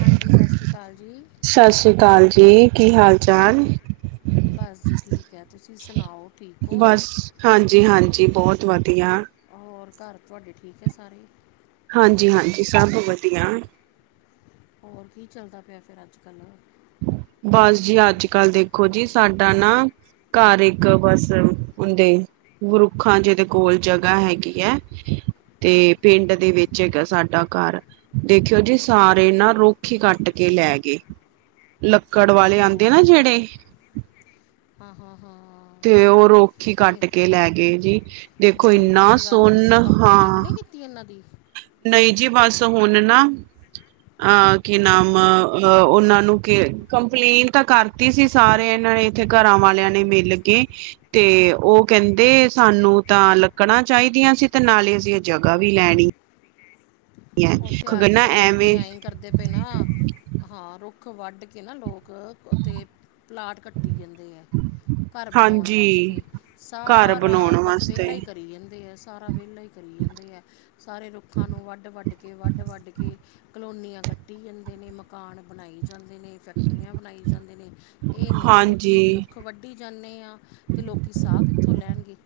ਹਾਂਜੀ ਸਤਿ ਸ਼੍ਰੀ ਅਕਾਲ ਜੀ। ਸਤਿ ਸ੍ਰੀ ਅਕਾਲ ਜੀ ਕੀ ਹਾਲ ਚਾਲ? ਬਸ ਜੀ ਠੀਕ ਐ ਤੁਸੀਂ ਸੁਣਾਓ? ਠੀਕ ਹੋ ਬਸ ਹਾਂਜੀ-ਹਾਂਜੀ ਬੋਤ ਵਧੀੱਆ। ਹੋਰ ਘਰ ਤੁਹਾਡੇ ਠੀਕ ਹੈ ਸਾਰੇ? ਹਾਂਜੀ-ਹਾਂਜੀ ਸਭ ਵਧੀਆ ਹੋਰ ਕੀ ਚੱਲਦਾ ਪਿਆ ਫਿਰ ਅੱਜ ਕੱਲ੍ਹ ਬਸ ਜੀ ਅੱਜ- ਕੱਲ ਦੇਖੋ ਜੀ ਸਾਡਾ ਨਾ ਘਰ ਇੱਕ ਬਸ ਹੁੰਦੇ ਵਰੁੱਖਾਂ ਜਿਦੇ ਕੋਲ ਜਗ੍ਹਾ ਹੈਗੀ ਹੈ 'ਤੇ ਪਿੰਡ ਦੇ ਵਿੱਚ ਹੈਗਾ ਸਾਡਾ ਘਰ ਦੇਖਿਓ ਜੀ ਸਾਰੇ ਨਾ ਰੁੱਖ ਈ ਕੱਟ ਕੇ ਲੈ ਗਏ ਲੱਕੜ ਵਾਲੇ ਆਂਦੇ ਆ ਨਾ ਜੇੜੇ ਹਾਂ-ਹਾਂ-ਹਾਂ-ਹਾ 'ਤੇ ਓ ਰੋਖ ਈ ਕੱਟ ਕੇ ਲੈ ਗਏ ਜੀ, ਦੇਖੋ ਏਨਾ ਸੋਨ ਹਾਂ ਗਲਤੀ ਏਨਾਂ ਦੀ ਨਹੀਂ ਜੀ ਬਸ ਹੁਣ ਨਾ ਅਹ ਕੀ ਨਾਮ ਅ ਓਨਾਂ ਨੂੰ ਕੇ ਕੰਪਲੇਨ ਤਾਂ ਕਾਰ ਕੀਤੀ ਸੀ ਸਾਰੇ ਏਨਾਂ ਨੇ ਏਥੇ ਘਰਾਂ ਵਾਲੇਆਂ ਨੇ ਮਿਲ ਕੇ 'ਤੇ ਓ ਕੇਂਦੇ ਸਾਨੂੰ ਤਾਂ ਲੱਕੜਾਂ ਚਾਈਦੀਆਂ ਸੀ ਤੇ ਨਾਲੇ ਅਸੀਂ ਏ ਜਗ੍ਹਾ ਵੀ ਲੈਣੀ ਹੈ ਓਥੇ ਗਨਾ ਅੱਜ-ਕੱਲ੍ਹ ਲੋਕੀ ਐਵੇਂ ਐਂ ਈ ਕਰਦੇ ਪਏ ਨਾ ਹਾਂ ਰੋਖ ਵੱਢ ਕੇ ਨਾ ਲੋਕ ਓਥੇ ਪਲਾਟ ਕੱਟੀ ਜਾਂਦੇ ਐ ਘਰ ਬਣੋਨ ਹਾਂਜੀ ਵਾਸਤੇ, ਘਰ ਬਣਾਉਣ ਸਾਰਾ ਬਸ ਵਾਸਤੇ ਵੇਲਾ ਈ ਕਰੀ ਜਾਂਦੇ ਆ ਸਾਰਾ ਵੇਲਾ ਈ ਕਰੀ ਜਾਂਦੇ ਐ, ਸਾਰੇ ਰੁੱਖਾਂ ਨੂੰ ਵੱਡ- ਵੱਡ ਕੇ' ਵੱਢ-ਵੱਢ ਕੇ ਕਲੋਨੀਆਂ ਕੱਟੀ ਜਾਂਦੇ ਨੇ ਮਕਾਨ ਬਣਾਈ ਜਾਂਦੇ ਨੇ ਫੈਕਟਰੀਆਂ ਬਣਾਈ ਜਾਂਦੇ ਨੇ ਏ ਨਈ ਹਾਂਜੀ ਸੋਚਦੇ ਵੀ ਰੁੱਖ ਵੱਢੀ ਜਾਂਨੇ ਆ ਤੇ ਲੋਕੀ ਸਾਹ ਕਿੱਥੋਂ ਲੈਣਗੇ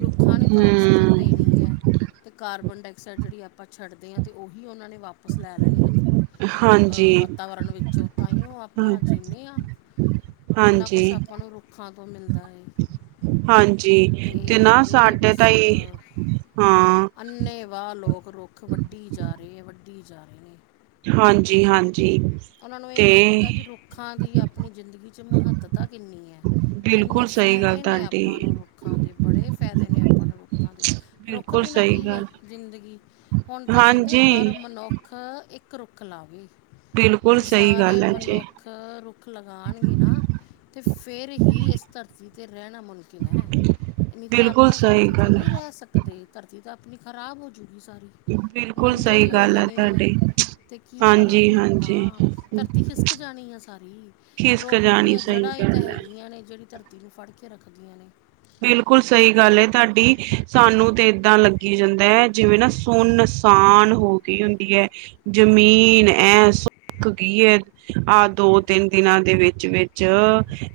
ਰੁੱਖਾਂ ਨੇ ਤੋਕਸ ਆਕਸੀਜਨ ਹਮ ਦੇਣੀ ਐ, ਤੇ ਕਾਰਬਨ ਡਾਇਆਕਸਾਈਡ ਜੇੜੀ ਆਪਾਂ ਛੱਡਦੇ ਆ ਤੇ ਉਹੀ ਉਹਨਾਂ ਨੇ ਵਾਪ ਵਾਪਸ ਲੈ ਲੈਣੀ ਐ, ਅ ਹਾਂਜੀ ਵਾਤਾਵਰਨ ਵਿੱਚੋਂ ਤਾਂਹੀਓ ਆਪਾਂ ਜੀਂਨੇ ਆ ਕਿੰਨਾ ਕੁਛ ਹਾਂਜੀ ਆਪਾਂ ਨੂੰ ਰੁੱਖਾਂ ਤੋਂ ਮਿਲਦਾ ਏ। ਹਾਂਜੀ ਤੇ ਨਾ ਸਾਢੇ ਤਾ ਈ ਹਾਂ ਅੰਨੇ ਵਾਹ ਲੋਕ ਰੋਖ ਵੱਢੀ ਜਾ ਰਹੇ ਨੇ-ਵੱਢੀ ਜਾ ਰਹੇ ਨੇ ਹਾਂਜੀ -ਹਾਂਜੀ। ਓਨਾਂ ਨੂੰ ਏ ਤੇ ਨਈ ਪਤਾ ਕੀ ਰੁੱਖਾਂ ਦੀ ਆਪਣੀ ਜ਼ਿੰਦਗੀ 'ਚ ਮਹੱਤਤਾ ਕਿੰਨੀ ਐ। ਕਿੰਨੇ ਬਿਲਕੁਲ ਸਹੀ ਗੱਲ ਫਾਇਦੇ ਨੇ ਤੁਹਾਡੀ ਆਪਾਂ ਨੂੰ ਰੁੱਖਾਂ ਦੇ, ਬੜੇ ਫਾਇਦੇ ਨੇ ਆਪਾਂ ਨੂੰ ਰੁੱਖਾਂ ਦੇ ਰੁੱਖ ਬਿਲਕੁਲ ਬਿਨਾਂ ਸਹੀ ਕੀ ਐ ਗੱਲ ਜ਼ਿੰਦਗੀ ਹੁਨ ਤਾਂ ਕਹਿੰਦੇ ਹਰ ਹਾਂਜੀ ਮ ਮਨੁੱਖ ਇੱਕ ਰੁੱਖ ਲਾਵੇ ਬਿਲਕੁਲ ਜੇ ਸਹੀ ਸਾਰੇ ਗੱਲ ਹੈ ਜੀ ਮਨੁੱਖ ਰੁੱਖ ਲਗਾਨਗੇ ਨਾ ਤੇ ਫੇਰ ਹੀ ਇਸ ਧਰਤੀ ਤੇ ਰਹਿਣਾ ਮੁਮਕਿਨ ਹੈ। ਨੀ ਤਾਂ ਬਿਲਕੁਲ ਆਪਾਂ ਇਸ ਸਹੀ ਧਰਤੀ ਤੇ ਗੱਲ ਨੀ ਹੈ, ਰਹਿ ਸਕਦੇ। ਧਰਤੀ ਤਾਂ ਆਪਨੀ ਖ਼ਰਾਬ ਹੋਜੂਗੀ ਸਾਰੀ ਬਿਲਕੁਲ, ਬੰਜਰ ਸ‌ਈ ਹੀ ਹੋ ਗੱਲ ਆ ਜਾਣੀ ਹੈ ਤਾਡੀ ਤੇ ਕੀ ਕਰਾਂਗੇ ਆਪਾਂ ਧਰਤੀ ਖਿਸਕ ਜਾਨੀ ਆ ਸਾਰੀ, ਖਿਸਕ ਰੁੱਖ ਜਾਣੀ ਦੀਆਂ ਸਹੀ ਜੜ੍ਹਾਂ ਹੀ ਤਾਂ ਗੱਲ ਹੈ ਗੀਆਂ ਨੇ ਜਿਹੜੀ ਧਰਤੀ ਨੂੰ ਫੜ ਕੇ ਰੱਖਦੀਆਂ ਨੇ ਬਿਲਕੁਲ ਸਹੀ ਗੱਲ ਏ ਤੁਹਾਡੀ, ਸਾਨੂੰ ਤੇ ਏਦਾਂ ਲੱ ਕੀ ਜਾਂਦਾ ਹੈ ਜਿਵੇਂ ਨਾ ਸੁਨਸਾਨ ਹੋ ਗਈ ਹੁੰਦੀ ਐ। ਜ਼ਮੀਨ ਐ ਸੁੱਖ ਗੀਅ ਆਹ ਦੋ, ਤਿੰਨ ਦਿਨਾਂ ਦੇ ਵਿਚ-ਵਿਚ ਚ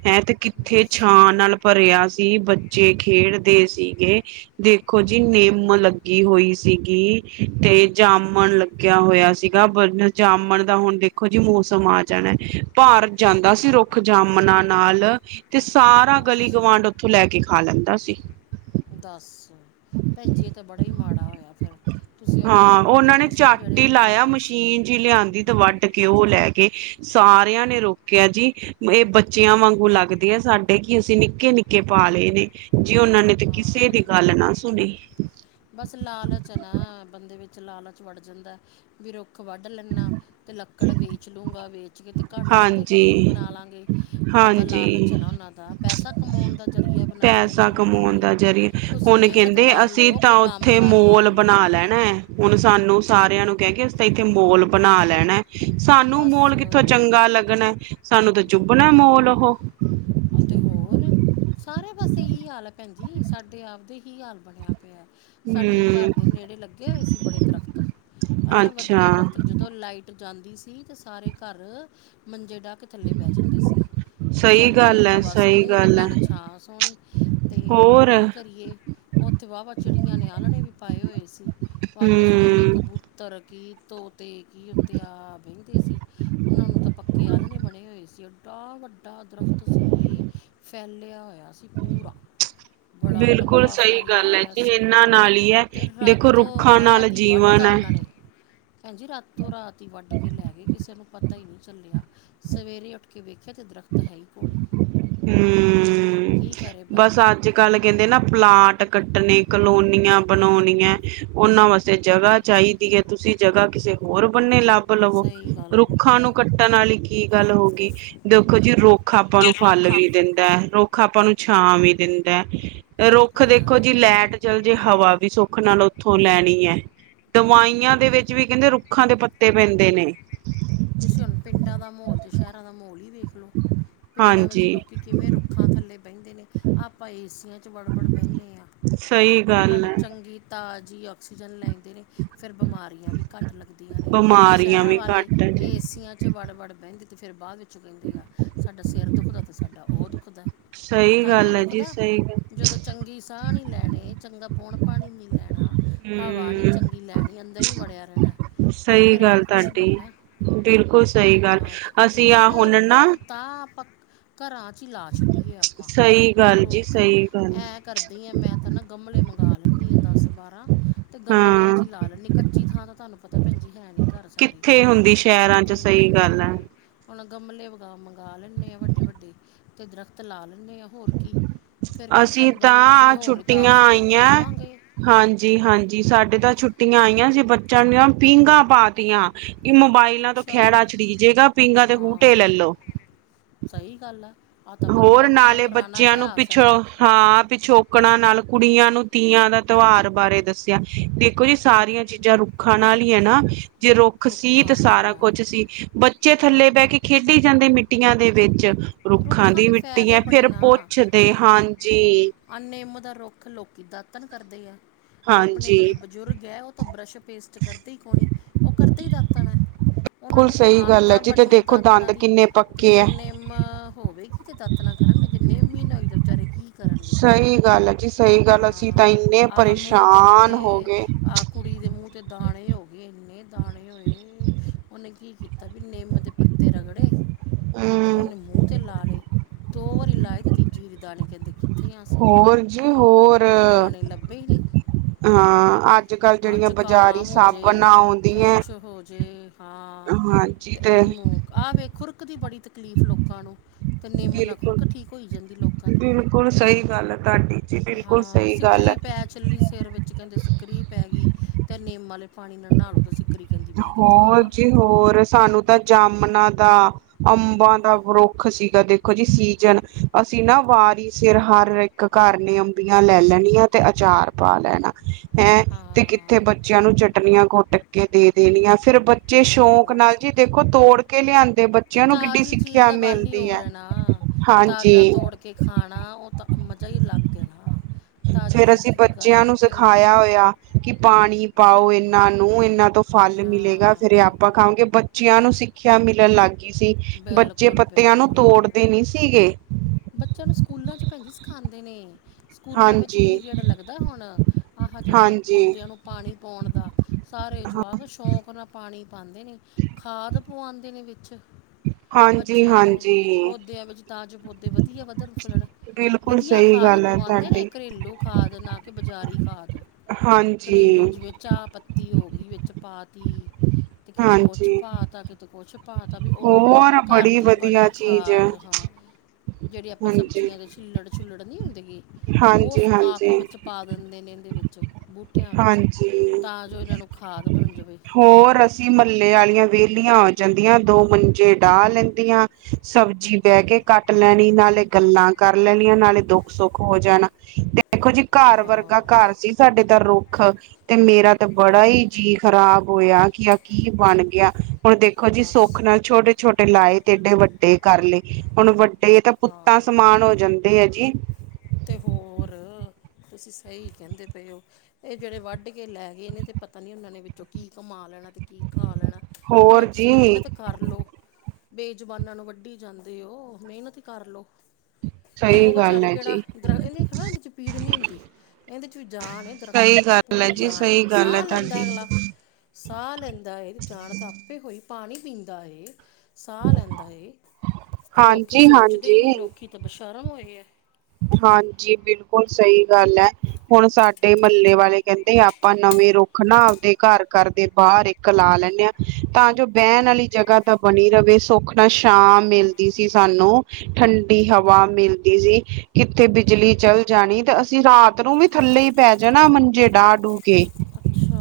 ਹੈਂ ਤੇ ਕਿੱਥੇ ਦੱਸ ਹੂੰ ਛਾਂ ਨਾਲ ਭਰਿਆ ਸ ਬੱਚੇ ਖੇਡਦੇ ਸੀਗੇ। ਦੇਖੋ ਜੀ, ਨਿੰਮ ਲੱ ਲੱਗੀ ਹੋਈ ਸੀਗੀ ਤੇ ਜਾਮਣ ਲੱਗਿਆ ਹੋਇਆ ਸੀਗਾ, ਜਾਮਣ ਦਾ ਹੁਨ ਜਿਹੀ ਮੌਸਮ ਆ ਜਾਣਾ। ਭਾਰ ਜਾਂਦਾ ਸੀ ਰੁੱਖ ਜਾਮਨਾ ਨਾਲ ਤੇ ਸਾਰਾ ਗਲੀ ਦੱਸ ਗਵਾਂਢ ਉੱਥੋਂ ਲੈ ਕੇ ਖਾ ਲੈਂਦਾ ਸੀ। ਦਸ--ਭੈਣ ਜੀ, ਏ ਤਾਂ ਬੜਾ ਹੀ ਮਾੜਾ ਹੋਇਆ। ਫਿਰ ਤੁਸੀਂ ਉਹਨਾਂ ਨੂੰ ਹਾਂ, ਉਨਾਂ ਨੇ ਰੋਕਣਾ ਸੀ ਨਾ ਝਟ ਜਿਹੜੇ ਹੀ ਵੱਢਣ ਲਾਇਆ। ਆਏ ਸੀ ਮਸ਼ੀਨ ਜੀ ਲਿਆਂਦੀ ਤਾਂ ਵਡ ਕੱਟ ਕੇ ਔ ਲੈਗੇ, ਸਾਰਿਆਂ ਨੇ ਰੋਕਿਆ ਜੀ। ਏ ਬੱਚਿਆਂ ਵਾਂਗੂ ਲੱਗਦੇ ਆ, ਸਾਡੇ ਕਿ ਅਸੀਂ ਨਿੱਕੇ-ਨਿੱਕੇ ਪਾਲੇ ਨੇ ਜੀ ਉਹਨਾਂ ਨੇ ਤੇ ਹਾਂ ਕਿਸੇ ਦੀ ਗੱਲ ਨਾ ਸੁਨੀ। ਬਸ, ਲਾਲਚ ਨਾ, ਬੰਦੇ ਵਿੱਚ ਲਾਲਚ ਵੜ ਜਾਂਦਾ। ਵੀ ਰੁੱਖ ਵੱਡ ਲੈਂਨਾ ਅਤੇ ਲੱਕੜ ਵੇਚ ਲੂੰਗਾ ਵੇਚ ਤੇ ਘਟ ਲਾਂਗੇ ਕੁਈ ਚੀਜ਼ ਹਾਂਜੀ ਬਣਾ ਲਾਂਗੇ, ਆਪ ਦਾ ਲਾਲਚ ਹਾਂਜੀ ਆਨਾ ਉਨਾਂ ਦਾ ਪੈਸਾ ਕਮਾਉਨ ਦਾ ਜ਼ਰੀਆ ਬਨਾਈ ਪੈਸਾ ਜਾਂਦੇ ਨੇ ਕਮਾਉਣ ਲੋਕੀ, ਦਾ ਜ਼ਰੀਆ ਤੁਸੀਂ ਮੇਹਨਤ ਕਰ ਲਓ, ਕੋਈ ਕੰਮ ਇੱਥੇ ਕਾਰ ਕਰ ਮੋਲ ਬਣਾ ਲਓ ਲੈਣਾ ਹੈ। ਹੁਣ ਸਾਨੂੰ ਸਾਰਿਆਂ ਨੂੰ ਕਹਿ ਕੇਦਾ ਇੱਥੇ ਮੋਲ ਬਣਾ ਲੈਣਾ। ਸਾਨੂੰ ਬਸ ਮੋਲ ਕਿੱਥੋਂ ਚੰਗਾ ਲੱਗਨਾ। ਸਾਨੂੰ ਤਾਂ ਚੁੱਭਣਾ ਮੋਲ ਹਾਂ ਉਹ ਅਤੇ ਹੋਰ ਸਾਰੇ ਪਾਸੇ ਹੀ ਹਾਲ ਹੈ ਭੈਣ ਜੀ। ਸਾਡੇ ਆਪਦੇ ਹੀ ਹਾਲ ਬਣਿਆ ਪਿਆ। ਸਾਡੇ ਘਰ ਹਮ ਦੇ ਨੇੜੇ ਲੱਗੇ ਹੋਏ ਸੀ ਬੜੇ ਦਰਖਤ ਐਂ ਅੱਛਾ ਵਧੀਆ ਦਰਖਤ ਜਦੋਂ ਜਦੋਂ ਲਾਈਟ ਜਾਂਦੀ ਸੀ ਤੇ ਸਾਰੇ ਘਰ ਮੰਜੇ ਡਾ ਕੇ ਥੱਲੇ ਬੇ ਜਾਂਦੇ ਸੀ। ਬੀ ਸਹੀ ਚੱਲ ਗੱਲ ਹੈ ਹਵਾ ਸਹੀ ਸੋਨੀ ਤੇ ਗੱਲ ਹੈ ਨਾਲੇ ਛਾਂ ਸੋਨੀ ਤੇ ਹੋਰ ਕੀ ਕਰੀਏ ਉੱਥੇ ਵਾਵਾ ਚਿੜੀਆਂ ਨੇ ਆਲਣੇ ਵੀ ਪਾਏ ਹੋਏ ਸੀ, ਵਨ ਸੁਵਨੇ ਹਮ ਕਬੂਤ ਤਰ ਕੀ, ਤੋਤੇ ਕੀ, ਉੱਤੇ ਆ ਤੇ ਸੀ ਉਨਾਂ ਨੂੰ ਤਾਂ ਪੱਕੇ ਆਲਨੇ ਬਨੇ ਹੋਏ ਸੀ। ਡਾ ਵੱਡਾ ਦਰੱਖਤ ਸੀ। ਫੈਲਿਆ ਹੋਇਆ ਸੀ ਪੂਰਾ ਬੜਾ ਬਿਲਕੁਲ ਲੰਬਾ ਸਹੀ ਫੈਲਿਆ ਗੱਲ ਹੈ ਹੋਇਆ ਜੀ ਸੀ ਇਹਨਾਂ ਨਾਲ ਹੀ ਹੈ ਤੇ ਦੇਖੋ ਰਾਤੋਂ-ਰਾਤ ਰੁੱਖਾਂ ਨਾਲ ਰਾਤੀ ਵੱਢ ਜੀਵਨ ਤਾ ਹੈ ਉਨਾਂ ਨੇ--ਭੈਣ ਜੀ, ਰਾਤੋ-ਰਾਤ ਈ ਵੱਢ ਕੇ ਕੇ ਲੈ ਗੇ ਕਿਸੇ ਨੂੰ ਪਤਾ ਹੀ ਨੀ ਚੱਲਿਆ। ਸਵੇਰੇ ਉੱਠ ਕੇ ਵੇਖੇ ਤੇ ਦਰਖਤ ਹੈ ਹੀ ਕੋ ਹੂੰ--ਬਸ, ਬੰਦਾ ਅੱਜ-ਕੱਲ ਕਹਿੰਦੇ ਨਾ ਪਲਾਟ ਕੱਟਨੇ ਕਲੋਨ ਨੀਆਂ ਬਨੋਨਿਐ ਓਨਾਂ ਵਾਸਤੇ ਜਗ੍ਹਾ ਚਾਹੀਦੀ ਹੈ। ਤੁਸੀਂ ਜਗ੍ਹਾ ਕਿਸੇ ਹੋਰ ਬੰਨੇ ਲਬ ਲਵੋ ਸਹੀ ਗੱਲ ਰੁੱਖਾਂ ਨੂੰ ਬਿਲਕੁਲ ਕੱਟਣ ਵਾਲੀ ਕੀ ਗੱਲ ਹੋ ਗਈ। ਦੇਖੋ ਜੀ! ਰੁੱਖ ਆਪਾਂ ਜੇ ਨੂੰ ਫਲ ਰੋਖਾ ਵੀ ਦਿੰਦਾ ਹੈ, ਰੁੱਖ ਆਪਾਂ ਨੂੰ ਛਾਂ ਵੀ ਦਿੰਦਾ, ਰੁੱਖ ਦੇਖੋ ਜੇ ਹਾਂ ਲੈਟ ਚਲ ਜੇ ਹਵਾ ਵੀ ਸੁੱਖ ਨਾਲ ਉੱਥੋਂ ਲੈਣੀ ਹੈ। ਦਵਾਈਆਂ ਦੇ ਵਿੱਚ ਵਿੱਚ ਵੀ ਕਹਿੰਦੇ- ਰੁੱਖਾਂ ਦੇ ਪੱਤੇ ਪੈਂਦੇ ਨੇ ਤੁਸੀਂ ਹੁਣ ਪਿੰਡਾਂ ਦਾ ਮੌਲ ਤੇ ਸ਼ਹਿਰਾਂ ਦਾ ਮੌਲ ਹੀ ਵੇਖਲੋ ਪਿੰਡਾਂ ਵਿੱਚ ਹਾਂਜੀ ਲੋਕੀ ਕਿਵੇਂ ਰੁੱਖਾਂ ਥੱਲੇ ਬੈਂਦੇ ਨੇ, ਆਪਾਂ ਏਸੀਆਂ ਚ- 'ਚ ਬੜਬੜ ਬੈਣੇ ਆਂ, ਸਹੀ ਓਨਾਂ ਗੱਲ ਨੂੰ ਹੈ ਚੰਗੀ ਤਾਜ਼ੀ ਆਕਸੀਜਨ ਲੈਂਦੇ ਨੇ। ਫੇਰ ਬਿਮਾਰੀਆਂ ਵੀ ਘੱਟ ਲੱਗਦੀਆਂ ਨੇ, ਆ ਬਿਮਾਰੀਆਂ ਸ਼ਹਿਰਾਂ ਵੀ ਵਾਲੇ- ਘੱਟ ਹੈ ਜੀ ਏਸੀਆਂ ਚ ਵੜ ਵੜ ਬੈਂਦੇ, ਤੇ ਫੇਰ ਬਾਦ ਵਿੱਚੋਂ ਕੈਂਦੇ ਆ ਸਾਡਾ ਸਿਰ ਦੁੱਖ ਦਾ। ਸਾਡਾ ਓ ਦੁਖਦਾ, ਸਹੀ ਤਾਂਈਓ ਈ ਗੱਲ ਹੈ ਜੀ ਦੁਖਦਾ, ਸਹੀ ਗੱਲ ਜਦੋਂ- ਚੰਗੀ ਸਾ ਨੀ ਲੈਣੇ, ਚੰਗਾ ਪੋਣ -ਪਾਣੀ ਨੀ ਲੈਣਾ। ਹਵਾ ਨੀ ਹਮ ਚੰਗੀ ਲੈਣੀ, ਅੰਦਰ ਈ ਵੜਿਆ ਰੈਣਾ, ਤੇ ਸਹੀ ਫੇਰ ਆਹੀ ਗੱਲ ਕੁਛ ਈ ਤੁਹਾਡੀ ਬੰਨਣਾ। ਬਿਲਕੁਲ ਸ‌ਹੀ ਗੱਲ, ਅਸੀਂ ਇਹ ਆ ਹੁਣ ਨਾ। ਦਰਖਤ ਤਾਂ ਆਪਾਂ ਘਰਾਂ' ਚ ਈ ਲਾ ਛੱਡੀਏ ਆਪਾਂ। ਸਹੀ ਗੱਲ ਜੀ ਰੁੱਖ, ਸਹੀ ਗੱਲ ਐਂ ਕਰਦੀ ਆ ਮੈਂ ਤਾਂ ਨਾ ਗਮਲੇ ਮੰਗਾ ਲੈਂਣੀ ਆਂ ਦਸ- ਬਾਰਾਂ। ਤੇ ਗਮਲਿਆਂ 'ਚ ਹਾਂ ਲਾ ਲੈਣੀ, ਕੱਚੀ ਥਾਂ ਤਾਂ ਤਾਨੂੰ ਪਤਾ ਭੈਣਜੀ ਹੈ ਨੀ ਘਰ ਸਾਡੇ। ਕਿੱਥੇ ਹੁੰਦੀ ਸ਼ਹਿਰਾਂ 'ਚ ਤੇ ਸ‌ਈ ਗੱਲ ਐ। ਹੁਣ ਗਮਲੇ ਵ ਮੰਗਾ ਲੈਂਣੀ ਆਂ ਵੱਡੇ ਵੱਡੇ, ਤੇ ਦਰਖਤ ਲਾ ਲੈਂਣੀ ਆਂ। ਹੋਰ ਕੀ, ਫੇਰ ਕੀ ਚੱਲ ਅਸੀਂ ਮਾੜੀ ਮੋਟੀ ਤਾਂ ਹੋਰ ਤਾਂ ਛੁੱਟੀਆਂ ਆਕਸੀਜਨ ਤਾਂ ਆਈਆਂ ਲਵਾਂਗੇ। ਹਾਂਜੀ- ਹਾਂਜੀ ਸਾਡੇ ਤਾਂ ਛੁੱਟੀਆਂ ਆਈਆਂ ਸੀ, ਬੱਚਿਆਂ ਨੂੰ ਨਾ ਪੀਂਘਾਂ ਪਾ ਤੀਆਂ। ਈ ਮੋਬਾਇਲਾਂ ਤੋਂ ਅੱਛਾ ਖੈੜਾ ਛੜੀਜੇਗਾ ਪੀਗਾਾਂ ਤੇ ਹੂਟੇ ਲੈਲੋ। ਸਈ ਗੱਲ ਆ। ਆ ਤਾਂ ਵਧੀਆ ਹੋਰ ਆਪਣਾ ਨਾਲੇ ਪੁਰਾਣਾ ਬੱਚਿਆਂ ਨੂੰ ਇਤਿਹਾਸ ਹੈ ਪਿੱਛੋਂ- ਹਾਂ ਪਿਛੋਕੜਾਂ ਨਾਲ ਕੁੜੀਆਂ ਨੂੰ ਤੀਆਂ ਦਾ ਤੋਆਰ ਬਾਰੇ ਦੱਸਿਆ, ਦੇਖੋ ਜੀ ਸਾਰੀਆਂ ਚੀ- ਜਾਂ ਰੁੱਖਾਂ ਨਾਲ ਈ ਐ ਨਾ, ਜੇ ਰੁੱਖ ਸੀ ਤੇ ਰੁੱਖਾਂ ਨਾਲ ਸਾਰਾ ਕੁੱਛ ਸੀ, ਬ- ਚੇ ਥੱਲੇ ਬੈ ਕੇ ਖੇਡੀ ਜਾਂਦੇ ਮਿੱਟੀਆਂ ਦੇ ਵਿੱਚ। ਰੁੱਖਾਂ ਖਾਂਦੀ ਦੇ ਮਿੱਟੀ ਫਾਇਦੇ ਐ, ਬੜੇ ਫਿਰ ਨਾ ਪੁੱਛਦੇ ਹਾਂਜੀ। ਆ ਨਿੰਮ ਦਾ ਰੁੱਖ ਲੋਕੀ ਦਾਤਨ ਕਰਦੇ ਆ। ਆਪਣੇ ਹਾਂਜੀ ਜੇੜੇ ਬਜ਼ੁਰਗ ਐ ਓ ਤਾਂ ਬਰੱਸ਼ ਪੇਸਟ ਕਰਦੇ ‌ਈ ਕੌਣੀ, ਓ ਕਰਦੇ ਈ ਦਾਤਣ ਐ। ਉਨਾਂ ਬਿਲਕੁਲ ਨੂੰ ਤਾਂ ਸਹੀ ਗੱਲ ਹੈ ਆਦਤਾਂ ਜੀ ਤੇ ਬਣੀਆਂ ਦੇਖੋ ਦਾਤਨਾ ਦੰਦ ਦੀ, ਕਿੰਨੇ ਤੇ ਪੱਕੇ ਹੈ ਜਿੰਨੇ- ਨਿੰਮ ਹੋਵੇਗੀ ਤੇ ਦਾਤਣਾ ਕਰਨਗੇ, ਜੇ ਨਿੰਮ ਈ ਨਾ ਹੋਈ ਤੇ ਵਿਚਾਰੇ ਕੀ- ਕਰਨਗੇ, ਸਹੀ ਗੱਲ ਹੈ ਜੀ ਸਹੀ ਗੱਲ ਅਸੀਂ ਹਾਂ ਤਾਂ ਇੰਨੇ ਆਹ ਮੂੰਹ ਤੇ ਪਰੇਸ਼ਾਨ ਹੋ ਕੈਂਦੇ ਗਏ ਆ- ਕੁੜੀ ਦੇ ਮੂੰਹ 'ਤੇ ਦਾਣੇ ਹੋ ਗੇ, ਵੀ ਏਨੇ ਦਾਣੇ ਹੋਏ, ਓਨੇ ਕੀ ਕੀਤਾ ਵੀ ਨਿੰਮ ਦੇ ਪੱਤੇ ਰਗੜੇ- ਤੇ ਹਮ ਉਨੇ ਮੂੰਹ ਤੇ ਲਾ ਲਏ, ਦੋ ਵਾਰੀ ਲਾਈ ਤੇ ਤੀਜੀ ਵਰੀ ਦਾਣੇ ਕੈਂਦੇ ਕਿ- ਥੇ ਆਂ ਅਸੀਂ, ਹੋਰ ਜੀ ਹੋਰ ਦਾਣੇ ਲੱਭੇ ਈ ਨੀ। ਹਾਂ ਅੱਜ ਕੱਲ ਆ ਜਿਹੜੀਆਂ ਬਾਜ਼ਾਰੀ ਜਕਾਮ ਹੋਜੇ, ਸਾਬਣਾਂ ਆਉਂਦੀਆਂ ਕੁਛ ਹੋਜੇ। ਹਾਂ ਤੇ ਓਨੂੰ ਆ ਵੇਖ ਖੁਰਕ ਦੀ ਬੜੀ ਤਕਲੀਫ਼ ਲੋਕਾਂ ਨੂੰ। ਤੇ ਨਿੰਮ ਨਾ ਬਿਲਕੁਲ ਖੁਰਕ ਠੀਕ ਹੋਈ ਜਾਂਦੀ ਲੋਕਾਂ ਦੀ। ਬਿਲਕੁਲ ਸ‌ਈ ਗੱਲ‌ ਐ ਤਾਡੀ ਜੀ, ਬਿਲਕੁਲ ਹਾਂ ਸ‌ਈ ਗੱਲ ਐ। ਸਿੱਕਰੀ ਪੈ ਚੱਲੀ ਸਿਰ ਵਿੱਚ ਕੈਂਦੇ ਸਿਰ ਵਿੱਚ ਸਿਕਰੀ ਪੈ ਗਈ ਤੇ ਨੇਮ ਆਲੇ ਪਾਣੀ ਨਾਲ ਨਾ ਲੋ ਤੁਸੀਂ। ਹੋਰ ਜੀ ਹੋਰ ਸਾਨੂੰ ਤਾਂ ਜਾਮਨਾਂ ਦਾ- ਅੰਬਾਂ ਦਾ ਵਰੁੱਖ ਸੀਗਾ ਦੇਖੋ ਜੀ ਸੀਜਨ, ਅਸੀਂ ਨਾ ਵਾਰੀ ਸਿਰ ਹਰ ਇਕ - ਇਕ ਘਰ ਨੇ ਅੰਬੀਆਂ ਲੈ ਲੈਣੀਆਂ ਤੇ ਅਚਾਰ ਪਾ ਲੈਣਾ। ਹੈਂ, ਤੇ ਕਿੱਥੇ ਹਾਂ ਬੱਚਿਆਂ ਨੂੰ ਚਟਣੀਆਂ ਕੁਟ ਕੇ ਦੇ ਦੇਣੀਆਂ, ਫਿਰ ਬੱਚੇ ਤੇ ਸ਼ੌਕ ਹੋਰ ਨਾਲ- ਜੀ ਦੇਖੋ ਤੋੜ ਕੇ ਲਿਆਂ- ਦੇ ਬੱਚਿਆਂ ਨੂੰ ਕਿੱਡੀ ਤਾਜ਼ੀ ਚੀਜ਼ ਸਿੱਖਿਆ ਦਾ ਗੱਲ ਹੀ ਮਿਲਦੀ ਐ, ਹਾਂਜੀ। ਤੇ ਖਾਣਾ, ਓ ਤਾਂ ਮਜ਼ਾ ਈ ਅਲੱਗ ਐ ਨਾ। ਤਾਜ਼ੀ ਫੇਰ ਚੀਜ਼ ਅਸੀਂ ਦੀ ਤਾਂ ਗੱਲ ਹੀ ਬੱਚਿਆਂ ਨੂੰ ਵੱਖਰੀ ਹੈ ਸਿਖਾਇਆ ਹੋਇਆ। ਕਿ ਪਾਣੀ ਪਾਓ ਏਨਾਂ ਨੂੰ। ਏਨਾਂ ਤੋਂ ਫਲ ਮਿਲੇਗਾ, ਫੇਰ ਹਾਂ ਆਪਾਂ ਖਾਓਗੇ। ਬਚ- ਬੱਚਿਆਂ ਨੂੰ ਸਿੱਖਿਆ ਮਿਲਣ ਲੱਗ ਗਈ ਸੀ। ਬੱਚੇ ਬਿਲਕੁਲ ਪੱਤਿਆਂ ਨੂੰ ਤੋੜਦੇ ਨੀ ਸੀਗੇ। ਬੱਚੇਆਂ ਨੂੰ ਸਕੂਲਾਂ 'ਚ ਭੈਣ ਜੀ ਸਿਖਾਂਦੇ ਨੇ। ਸਕੂਲਾਂ ਵਿੱਚ ਹਾਂਜੀ ਪੀਰੀਅਡ ਲੱਗਦਾ ਹੁਣ, ਆਹ ਜੇੜਾ ਹਾਂਜੀ ਪੌਦਿਆਂ ਨੂੰ ਪਾਣੀ ਪੋਂਣ ਦਾ। ਸਾਰੇ ਜਵਾਕ ਸ਼ੌਂਕ ਨਾਲ ਪਾਣੀ ਪਾਂਦੇ ਨੇ। ਖਾਦ ਪਵਾਉਂਦੇ ਨੇ ਵਿੱਚ। ਹਾਂਜੀ ਬੱਚੇਆਂ ਤੋਂ ਹਾਂਜੀ ਪੌਦਿਆਂ ਵਿੱਚ ਤਾ ਜੋ ਪੌਦੇ ਵਧੀਆ ਵਧਣ- ਫੁੱਲਣ। ਬਿਲਕੁਲ ਵਧੀਆ ਸਹੀ ਖਾਦ ਗੱਲ ਹੈ ਪੁਆਂਦੇ ਨੇ, ਤੁਹਾਡੀ ਘਰੇਲੂ ਖਾਦ ਨਾ ਕਿ ਬਜਾਰੀ ਖਾਦ। ਹਾਂਜੀ। ਘਰੇਲੂ ਜਿਵੇਂ ਚਾਹ ਪੱਤੀ ਹੋ ਗਈ ਵਿੱਚ ਪਾ ਤੀ, ਤੇ ਕਿਤੇ ਕੁਛ ਹਾਂਜੀ ਪਾ ਤਾ ਕਿਤੇ ਤੇ ਕੁਛ ਪਾ ਤਾਂ ਵੀ ਓ ਹੋਰ ਘਰ ਬੜੀ ਦੀ ਵਧੀਆ ਬਣੀ ਚੀਜ਼ ਹੈ। ਖਾਦ ਹਾਂ, ਜੇੜੀ ਆਪਾਂ ਹਾਂਜੀ ਸਬਜ਼ੀਆਂ ਦੇ ਛਿੱਲੜ-ਛੁਲੜ ਨਈਂ ਹੁੰਦੀਗੀ। ਓ ਹਾਂਜੀ ਸੁਕਾ ਹਾਂਜੀ ਕੇ ਵਿੱਚ ਪਾ ਦਿੰਦੇ ਨੇ ਇੰਦੇ ਵਿੱਚ ਬੂਟਿਆਂ ਵਿੱਚ, ਹਾਂਜੀ ਤਾਂ ਜੋ ਏਨਾਂ ਨੂੰ ਖਾਦ ਬਣ ਜਾਵੇ। ਹੋਰ ਮਹੱਲੇ ਵਾਲੀਆਂ ਵੇਹਲੀਆਂ ਹੋ ਜਾਂਦੀਆਂ, ਦੋ ਮੰਜੇ ਡਾਹ ਲੈਂਦੀਆਂ ਸਬਜ਼ੀ ਬਹਿ ਕੇ ਕੱਟ ਲੈਣੀ ਨਾਲੇ ਗੱਲਾਂ ਕਰ ਲੈਣੀਆਂ, ਨਾਲੇ ਦੁੱਖ-ਸੁੱਖ ਹੋ ਜਾਣਾ ਤੇ ਦੇਖੋ ਜੀ ਘਰ ਵਰਗਾ ਹਾਂ ਘਰ ਸੀ ਸਾਡੇ ਦਾ ਰੁੱਖ, ਤੇ ਮੇਰਾ ਤੇ ਬੜਾ ਹੀ ਜੀਅ ਖਰਾਬ ਹੋਇਆ ਕਿ ਆਹ ਕੀ ਬਣ ਗਿਆ। ਹੁਣ ਦੇਖੋ ਜੀ, ਦੱਸ ਸੋਖ ਨਾਲ ਛੋਟੇ-ਛੋਟੇ ਲਾਏ ਤੇ ਏਡੇ ਵੱਡੇ ਕਰ ਲਏ ਹੁਣ ਵੱ ਏ ਤਾਂ ਪੁੱਤਾਂ ਹਾਂ ਸਮਾਨ ਹੋ ਜਾਂਦੇ ਆ ਜੀ। ਤੇ ਹੋਰ, ਤੁਸੀਂ ਸਈ ਕੈਂਦੇ ਪਏ ਓ। ਏ ਜੇੜੇ ਵੱਢ ਕੇ ਲੈ ਗਏ ਏਨਾ ਨੇ ਤਾਂ ਪਤਾ ਨੀਂ ਓਨਾਂ ਨੇ ਵਿੱਚੋਂ ਕੀ ਕਮਾ ਲੈਣਾ, ਤੇ ਕੀ ਖਾ ਲੈਣਾ। ਹੋਰ ਭਲਾ ਤੁਸੀਂ ਜੀ ਮੇਨਤ ਕਰਲੋ, ਬੇਜੁਬਾਨਾਂ ਨੂੰ ਵੱਢੀ ਜਾਂਦੇ ਓ, ਮੇਨਤ ਕਰ ਲੋ। ਸਈ ਗੱਲ ਐਜੀ। ਐ ਦੇਖ ਨਾ, ਏਦੇ ਚ ਪੀੜ ਨੀਂ ਹੁੰਦੀ। ਏਨਦੇ ਚ ਵੀ ਜਾਨ ਐ ਦਰਖਤ ਸਹੀ ਵਿੱਚ ਗੱਲ ਹੈ ਪੂਰੀ ਜੀ ਜਾਨ ਐ, ਸਹੀ ਗੱਲ ਹੈ ਸਾਹ ਲੈਂਦਾ ਤੁਹਾਡੀ ਅਗਲਾ। ਸਾਹ ਲੈਂਦਾ ਏ, ਜਾਣ ਤਾਂ ਆਪੇ ਹੋਈ, ਪਾਣੀ ਪੀਂਦਾ ਏ। ਸਾਹ ਲੈਂਦਾ ਏ, ਤੇ ਲੋਕੀ ਹਾਂਜੀ ਸੋਚਦੇ ਹੀ ਨੀਂ, ਹਾਂਜੀ ਲੋਕੀ ਤਾਂ ਬਸ਼ਰਮ ਹੋਏ ਐ। ਹਾਂਜੀ, ਬਿਲਕੁਲ ਸਈ ਗੱਲ ਐ ਹੁਣ, ਸਾਡੇ ਮਹੱਲੇ ਵਾਲੇ ਕੈਂਦੇ ਆਪਾਂ ਨਵੇਂ ਰੁੱਖ ਨਾ ਆਪਦੇ ਘਰ-ਘਰ ਦੇ ਬਾਹਰ ਇੱਕ ਲਾ ਲੈਂਨੇਂ ਆਂ, ਤਾਂ ਜੋ ਬਹਿਣ ਵਾਲੀ ਜਗ੍ਹਾ ਤਾਂ ਬਣੀ ਰਵੇ, ਸੁੱਖ ਨਾਲ ਛਾਂ ਮਿਲਦੀ ਸੀ ਸਾਨੂੰ। ਠੰਡੀ ਹਵਾ ਮਿਲਦੀ ਸੀ। ਕਿੱਥੇ ਬਿਜਲੀ ਚੱਲ ਜਾਣੀ, ਤੇ ਅਸੀਂ ਰਾਤ ਨੂੰ ਵੀ ਥੱਲੇ ਹੀ ਪੈ ਜਾਣਾ ਮੰਜੇ ਡਾਹ ਡੂ ਕੇ। ਅੱਛਾ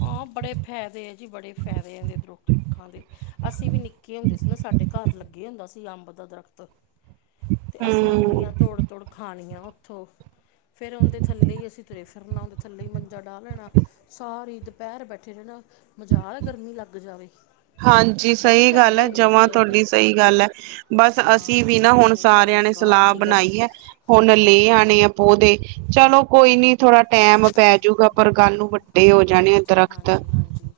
ਹਾਂ, ਬੜੇ ਫ਼ੈਦੇ ਐ ਜੀ, ਬੜੇ ਫੈਦੇ ਐ ਏਦੇ ਦਰੁੱਖ ਰੁੱਖਾਂ ਦੇ। ਅਸੀ ਵੀ ਨਿੱਕੇ ਹੁੰਦੇ ਸੀ ਨਾ, ਸਾਡੇ ਘਰ ਲੱਗੇ ਹੁੰਦਾ ਸੀ ਅੰਬ ਦਾ ਦਰਖਤ। ਤੇ ਅਸੀਂ ਹਮ ਅੰਬੀਆਂ ਤੋੜ-ਤੋੜ ਖਾਣੀਆਂ ਓਥੋ, ਫੇਰ ਓਦੇ ਥੱਲੇ ਹੀ ਅਸੀਂ ਤੁਰੇ ਕਰਨਾ ਓਦੇ ਥੱਲੇ ਮੰਜਾ ਡਾਹ ਲੈਣਾ, ਸਾਰੀ ਦੁਪੈਰ ਬੈਠੇ ਰੈਣਾ। ਮਜਾਲ ਐ, ਗਰਮੀ ਲੱਗ ਜਾਵੇ। ਹਾਂਜੀ, ਬੜੇ ਸਈ ਗੱਲ ਫਾਇਦੇ ਐ, ਹੁੰਦੇ ਜਮਾਂ ਸੀ ਉਹਦੇ ਤੁਆਡੀ ਸਈ ਗੱਲ ਐ। ਬਸ, ਅਸੀਂ ਹਾਂ ਵੀ ਨਾ ਹੁਣ ਪੁਰਾਣੇ ਘਰ ਸਾਰਿਆਂ ਨੇ ਲੱਗਾ ਹੋਇਆ ਸਲਾਹ ਸੀਗਾ ਬਣਾਈ ਐ। ਹੁਣ ਲੈ ਆਣੇ ਆ ਪੌਦੇ ਚਲੋ ਕੋਈ ਨੀ ਥੋੜਾ ਟੈਮ ਪੈਜੂਗਾ ਪਰ ਕੱਲ ਨੂੰ ਵੱਡੇ ਹੋ ਜਾਣੇ ਐ ਹਾਂਜੀ ਦਰਖਤ। ਹਾਂਜੀ ਹਾਂਜੀ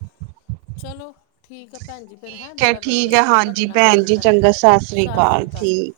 ਚਲੋ ਠੀਕ ਐ ਭੈਣ ਜੀ, ਫੇਰ ਹੈਂ ਠੀਕ ਹੈ ਬੜਾ ਵਧੀਆ ਠੀਕ ਹੈ ਲੱਗਿਆ ਤੁਆਡੇ ਹਾਂਜੀ ਨਾਲ ਭੈਣ ਗੱਲ ਜੀ ਕਰਕੇ, ਚੰਗਾ ਸਤਿ ਸ੍ਰੀ ਸਸ ਸ਼੍ਰੀ ਅਕਾਲ। ਠੀਕ